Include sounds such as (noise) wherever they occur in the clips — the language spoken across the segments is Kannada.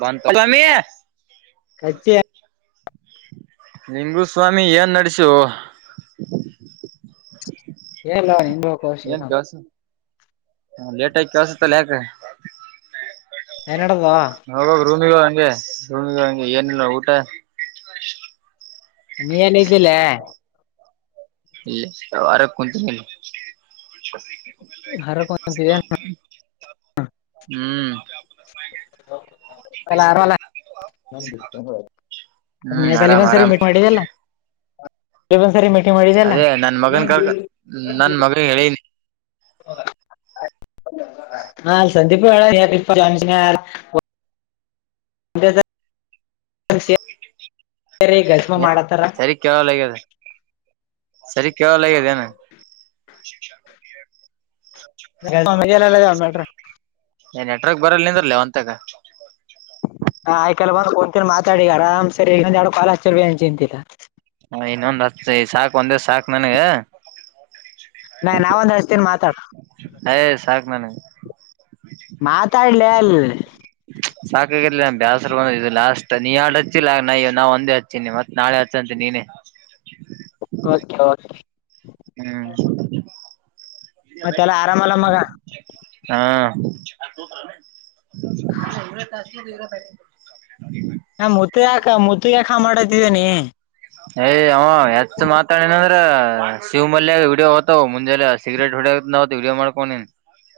ಬ ಕಮಿ ಕಚ್ಚಿ ನಿಂಗಗು ಸ್ವಾಮಿ ಏನ್ ನಡಸು ಏಲ್ಲಾ ನಿಂದ ಕೋಶರ ಹ ಲೇಟ್ ಆಯಕಸುತ್ತಲ್ಲ ಯಾಕ ಏನಡದ ಹೋಗ ರೂಮಿಗ ಹಂಗೆ ರೂಮಿಗ ಹಂಗೆ ಏನಿಲ್ಲ ಊಟ ನೀಲ್ಲಿ್ದಲ್ಲ ಇಲ್ಲ ವಾರ ಕುಂತನ ಹೊರಕ್ ಕುಂತಿದ್ದೆ ಹ್ಮ್ ಅಲ್ಲ ಆರವಲ್ಲ ಸಿಖಾ ಂದರಿ ಮೀಟ್ ಮಾಡಲ್ಲ ಮಾಡಿದೆಲ್ಲ ಅದೇ ನನ್ ಮಗನ್ ಕರ್ಕ ನನ್ ಮಗನ್ ಹೇಳಿನಿ ಹಾ ಸಂದೀಪ ಹೇಳ ಅದ ಹಸ ಸರಿ ಗಜಮಾ ಮಾಡತಾರ ಸರಿ ಕೇಳಲಗ್ಯದ ಸರಿ ಕೆವ ಲೈದೆನೆ ಮ ಮೇಲ್ಲ ಎಲ್ಲಡ್ರ ಏ ನೆಟ್ವರ್ಕ್ ಬರಲ್ ನಿಂದ್ರಲ್ಲ ಒಂತಾಗ ಹಾ ಆಯ್ಕಲ್ಲ ಬಂದ್ ಕುಂತಿನಿ ಮಾತಾಡಿ ಆರಾಮ್ ಸಿರಿ ಇನ್ನೊಂದ್ ಎರಡು ಕಾಲ ಹಚ್ಚಿರು ಏನ್ ಚಿಂತಿಲ್ಲಾ ಹ ಇನ್ನೊಂದ್ ಹಚ್ಚತೀನಿ ಸಾಕ್ ಒಂದೇ ಸಾಕ್ ನನಗ ನಾ ನಾವ ಒಂದ ಹಚ್ಚತೀನಿ ಮಾತಾಡ್ ಅಯ್ ಸಾಕ್ ನನಗ್ ಮಾತಾಡ್ಲೇ ಅಲ್ಲಿ ಸಾಕಾಗ್ಯಾದಲೇ ಬ್ಯಾಸರು ಬಂದದ್ ಇದು ಲಾಸ್ಟ್ ನೀ ಯ್ಯಾಡ್ ಹಚ್ಚಿಲ್ಲ ನಯ್ಯ ನಾ ಒಂದೇ ಹಚ್ಚೀನಿ ಮತ್ತ ನಾಳೆ ಹಚ್ಚಂತಿ ನೀನೇ ಹಯತಾ ಹ್ಮ್ ಮತ್ತೆಲ್ಲ ಆರಾಮಲ್ಲ ಮಗ ಹಾ ಹವರ ತ ಇರ (unintelligible) ಹಾ ಮೋತಿ ಯಾಕ ಮೋತಿ ಯಾಕ ಮಾಡತಿದ್ದೇನಿ. ಏ ಅವ ಯಟ್ ಮಾತಾಡನಂದ್ರ. ಶಿವ ಮಲ್ಯ ವೀಡಿಯೋ ಹೊತವ ಮುಂಜೆಲಿ ಸಿಗ್ರೇಟ್ ಹೊಡಿಯವತ್ತಿಗ್ ವೀಡಿಯೋ ಮಾಡ್ಕೊಂಡಿನ್.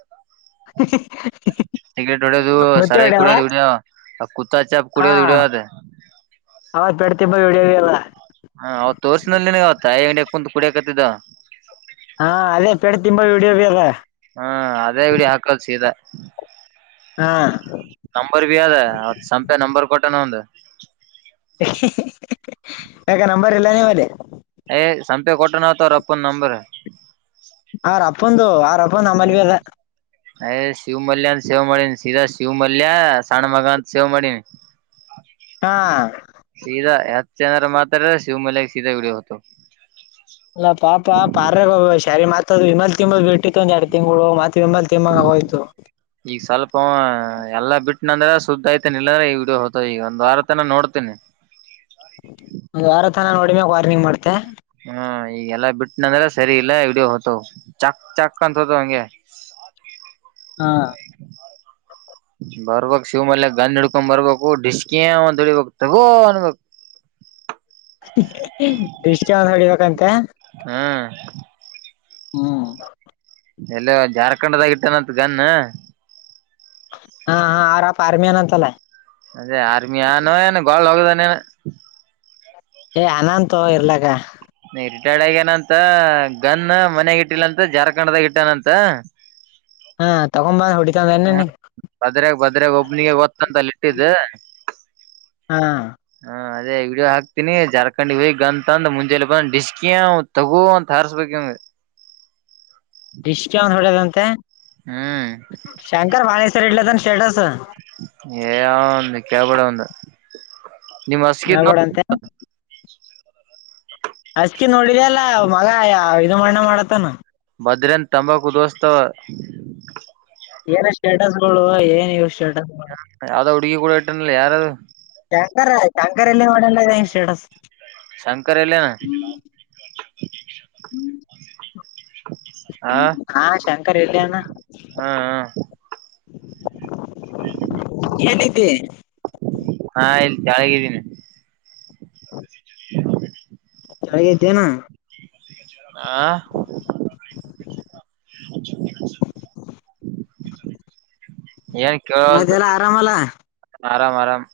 (unintelligible) ಸಿಗರೇಟ್ ವಡೆದು ಮುತ್ತಿ ಸಾರಾಯಿ ಹೊಡ್ಯವ ಕುಡೆದು ವಿಡಿಯೋ ಆವ್ ಕುತ್ತಾಚಪ್ ಕುಡೆದು ವಿಡಿಯೋ ಅದ ಹೌತ್ ಬೆಡ್ತ ವಿಡಿಯೋ ಎಲ್ಲಾ. ಹ ಅವತ್ ತೋರ್ಸಿನಲ್ಲಾ ನಿನಗ ಅವತ್ ಆಯಿ ಅಂಗಡ್ಯಾಗ್ ಕುಡ್ಯ ಕುಂತಿದ್ದ. ಹಾ ಅದೇ ಪೇಡ ತಿಂಬ ವಿಡಿಯೋ ಬಿ ಅದ. ಹ್ಮ ಅದೇ ವಿಡಿಯೋ ಹಾಕದ ಸಿದ. ಹಾ ನಂಂಬರ್ ಬಿ ಯಾದ ಸಂಪೆ ನಂಂಬರ್ ಕೊಟ್ಟನ ಅವಂದ. ಯಾಕ ನಂಬರ್ ಇಲ್ಲಾನೆ ನೋಡಿ. ಸಂಪೇ ಕೊಟ್ಟೆ ನತ ರಪ್ಪ ನಂಬರ್. ಆ ರಪ್ಪಂದು ಆ ರಪ್ಪಂದು ನಮ್ಮಲ್ವಿ ಅದ. ಸೇವ ಮಾಡಿ ಸೀಧಾ ಶಿವ್ ಮಲ್ಯ ಸಣ್ಣ ಮಗಂತ ಸೇವ್ ಮಾಡಿನಿ. ಹಾ. ಹೆಚ್ಚ ಏನಾರ ಮಾತಾಡಿದರ ಶಿವಮಲ್ಯಗ ಸೀದ ವಿಡಿಯೋ ಹೋತವ. ಅಲ್ಲ ಪಾಪ ಪಾರ್ಗ ಶಾರಿ ಮತ್ದ ಇಮಲ್ ತಿಂಬಲ್ ಬಿಟ್ಟಿತ್ತು ಒಂದ ಎರಡು ತಿಂಗಳು ಮತ್. ವಿಮಲ್ ತಿಂಬಂಗ ಆಗೋಯ್ತು ಈಗ ಸ್ವಲ್ಪ ಅವಎಲ್ಲಾ ಬಿಟ್ಟ. ಇಲ್ಲ ಅಂದ್ರೆ ಸುದ್ದ ಐತನ ಇಲ್ಲಂದ್ರೆ ಈ ವಿಡಿಯೋ ಹೋತವ ಈಗ ಒಂದು ವಾರತನ ನೋಡ್ತೀನಿ. ನೋಡಿಮೆ ವಾರ್ನಂಗ್ ಮಾಡ್ತ. ಹ್ಮ ಈಗೆಲ್ಲಾ ಬಿಟ್ಟನಂದ್ರ ಸರಿ ಇಲ್ಲ ವಿಡಿಯೋ ಹೊತವ್ ಚಕ್ ಚಾಕ್ ಅಂತ ಹೋತವ ಹಂಗೆ. (unintelligible) ಹಾ. ಹ. ಬರ್ಬಕ್ ಶಿವಮಲ್ಲೆ ಗನ್ ಹಿಡ್ಕೊ ಬರ್ಬೇಕು ಡಿಸ್ಕಿಯ ಅಂತ ಹೊಡಿಬೇಕು ತಗೋ ಅನ್ಬೇಕ್. (unintelligible) ೃಷ್ಟ ಒಂದ ಹೊಡಿಬೇಕಂತೆ. ಹ್ಮ್ ಹ್ಮ್. ಎಲ್ಲ ಜಾರ್ಖಂಡ್ದಾಗ ಇಟ್ಟನತ್ ಗನ್. ಹಾ ಹಾ ಅವರ ಅಪ್ಪ ಆರ್ಮಿ ಯನ್ ಅಂತಲ್ಲ. ಅದೇ ಆರ್ಮಿಯಾನೋ ಏನು ಗೋಳ್ಳ ಹೋಗದಾನೇನು. ಏ ಅನಂತ ಇರ್ಲಕ್ಕ. ಕೆಳಗ ನಂತ ಗನ್ ಮನೆಗ ಇಟ್ಟಿಲ್ಲಂತ ಜಾರ್ಖಂಡ್ದಾಗ ಇಟ್ಟನಂತ. ಹಾ ತಗೊಂಬಂದ್ ಹ್ಮ ಹೊಡಿತಂದ ಭದ್ರಾಗ ಬದ್ರಾಗ ಒಬ್ನಿಗೆ ಗೋತ್ತತಂತಲ್ಲಿ ಇಟ್ಟಿದ್ದ. ಹಾ. ಹಾ ಅದೇ ವಿಡಿಯೋ ಹಾಕ್ತೀನಿ ಜಾರ್ಖಂಡ್ ಹೋಗಿ ಗನ್ ತಂದ ಮುಂಜೆಲಿ ಬಂದ ಡಿಸ್ಕಿ ತಗೋ ಅಂತ ಹಾರ್ಸ್ಬೇಕ್ ಇವ್ವಗ. ಡಿಷ್ಕವ್ ಹೊಡದಂತೆ ಹ್ಮ್ ಶಂಕರ್ ಮಾನಸವರಿ ಇಡ್ಲತನ ಸ್ಟೇಟಸ್. ಒಂದು ಕೇಳ್ಬೇಡ ಅವಂದ. ನಿಮ್ಮ್ ಹಸಿಗೆ. ಹೇಳ್ಬೇಡಂತೆ ಹಸ್ಕಿ ನೋಡರಿ ಅಲ್ಲ ಮಗ ಇದು ಮಾಡಿದಂಗ ಮಾಡ್ಲಾತನ. ಮದ್ರೇನ್ ತಂಬಾಕು ದೋಸ್ತ. ಏನ ಸ್ಟೇಟಸ್ ಗಳು ಏನ್. ಯಾವ್ದೋ ಹುಡುಗಿ ಕೂಡ ಇಟ್ಟನಲ್ಲ ಯಾರದು ಕೆಟ ಕಂತ. ರೆ ಎಲ್ಲ ಒಡ ಎಲ್ಲ ಸ್ಟೇಟಸ್. ಶಂಕರ್ ಎಲ್ಲೇನ ಹ್ಮ್. ಹಾ ಶಂಕರ ಇಲ್ಲೇ ಅವ್ನ. ಹಾ ಹಾ. ಕನಿದ್ದ. ನಾ ಇಲ್ಲಿ ಕೆಳಗೆ ಇದೀನಿ. (inaudible) (unintelligible) ಕೆಳಗೆ ಇದ್ದೇನು ಆ ಏನ್ ಕೇಳವಲ್ತ್ ಮತೆಲ್ಲ ಆರಾಮಲ್ಲ ಆರಾಮ್ ಆರಾಮ್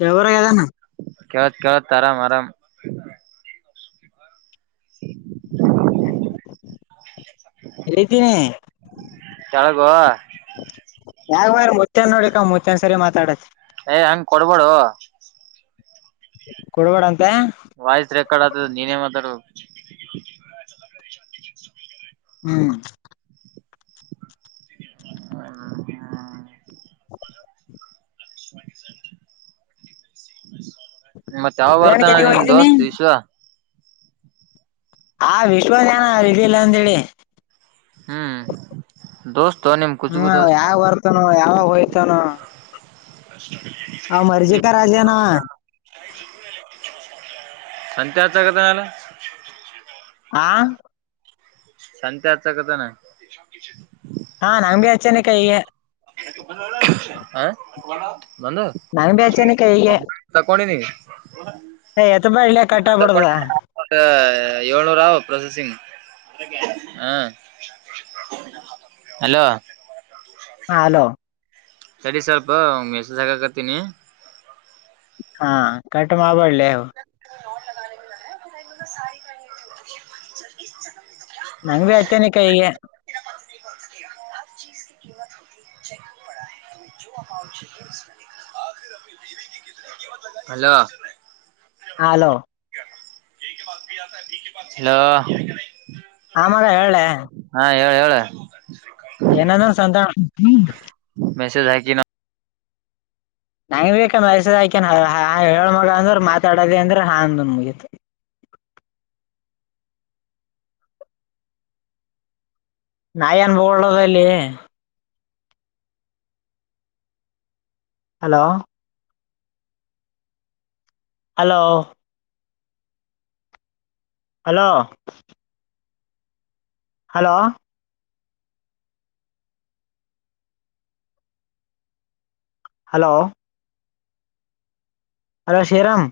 ಕೇಳಲಾಗದೆನು ಕೆೇಳುತ್ತೆ ಕೆಳುತ್ತೆ ಆರಾಮ್ ಆರಾಮ (inaudible) ಎಲ್ಲಿದ್ದೀನಿ ಕೇಳಲ್ವೋ ಹೋಗ್ಯಾರಾ ಮುತನ್ ನೋಡಿಕ ಮುತನ್ ಸರಿ ಮಾತಾಡತ್ತತಿ ಏ ಹೆಂಗ್ ಕೊಡಬೇಡವೋ ಕೊಡಬೇಡ ಅಂತ ವಾಯ್ಸ್ ರೆಕಾರ್ಡ್ ಆದದ ನೀನೇ ಮಾತಡು ಹ್ಮ್ (unintelligible) (unintelligible) ಮತ್ತತ್ ಯಾವ ಏನ್ ಬರ್ತಾನ ಕೆಲಿಗೆ ನಿಮ್ ಹೋಗಿದ್ದೀನಿ ದೋಸ್ತ್ ವಿಶ್ವ ಹಾ ವಿಶ್ವನಿಗೆಇದು ಇಲ್ಲ ಅಂತ ಹೇಳಿ ಹ್ಮ್ ದೋಸ್ತ ನಿಮ್ ಹ್ಮ ಕುಚುಗು ದೋಸ್ತ್ ಯಾವ ಬರ್ತಾನ ಯಾವಾಗ ಹೋಯ್ತಾನ ಹಾ ಮರ್ಜಿಕ ನಿಮ್ ರಾಜನ ಅಂತ ಹೇಳ್ತನಾನಾ ಹಾ ಸಂತಅಂತ ಕತೇನ ಹಾ ನಮ್ಮ ಬ್ಯಾಚ್ ಅವೆನೀನೇ ನಂಗ್ ಬಿ ಹಚ್ಚನಿ ಕೈಗೆ ತಕೊಂಡೀನಿ ಏ ಎತ್ಬೇಡ್ಲೆ ಕಟ್ ಆಗ್ಬಿಡ್ದ ತಕೊಂಡು ಏಳೂರ ಆ ಪ್ರೊಸೆಸಿಂಗ್ ಹಲೋ ಹಾ ಅಲೋ ಸರಿ ಸ್ವಲ್ಪ ಮೆಸೇಜ್ ಹಾಕ ಕತೀನಿ ಹಾ ಕಟ್ ಮಾಡಬೇಡಲೇ (unintelligible) (unintelligible) (unintelligible) (unintelligible) ರಾಜ ಹಲೋ ಹಲೋ ಆ ಮಗ ಹೇಳೇ ಹೇಳ್ ಹೇಳ್ ಏನದು ಸಂಘ ಮೆಸೇಜ್ ಹಾಕಿನಿ (unintelligible) ಹೇಳ ಮಗ ಅಂದ್ರ ಮಾತಾಡೋದ ಅಂದ್ರ ಹಾ ಮುಗಿತ್ತು ನಾನು ಏನು ಹೇಳೋದು ಎಲ್ಲಿ hello hello hello hello hello hello Shriram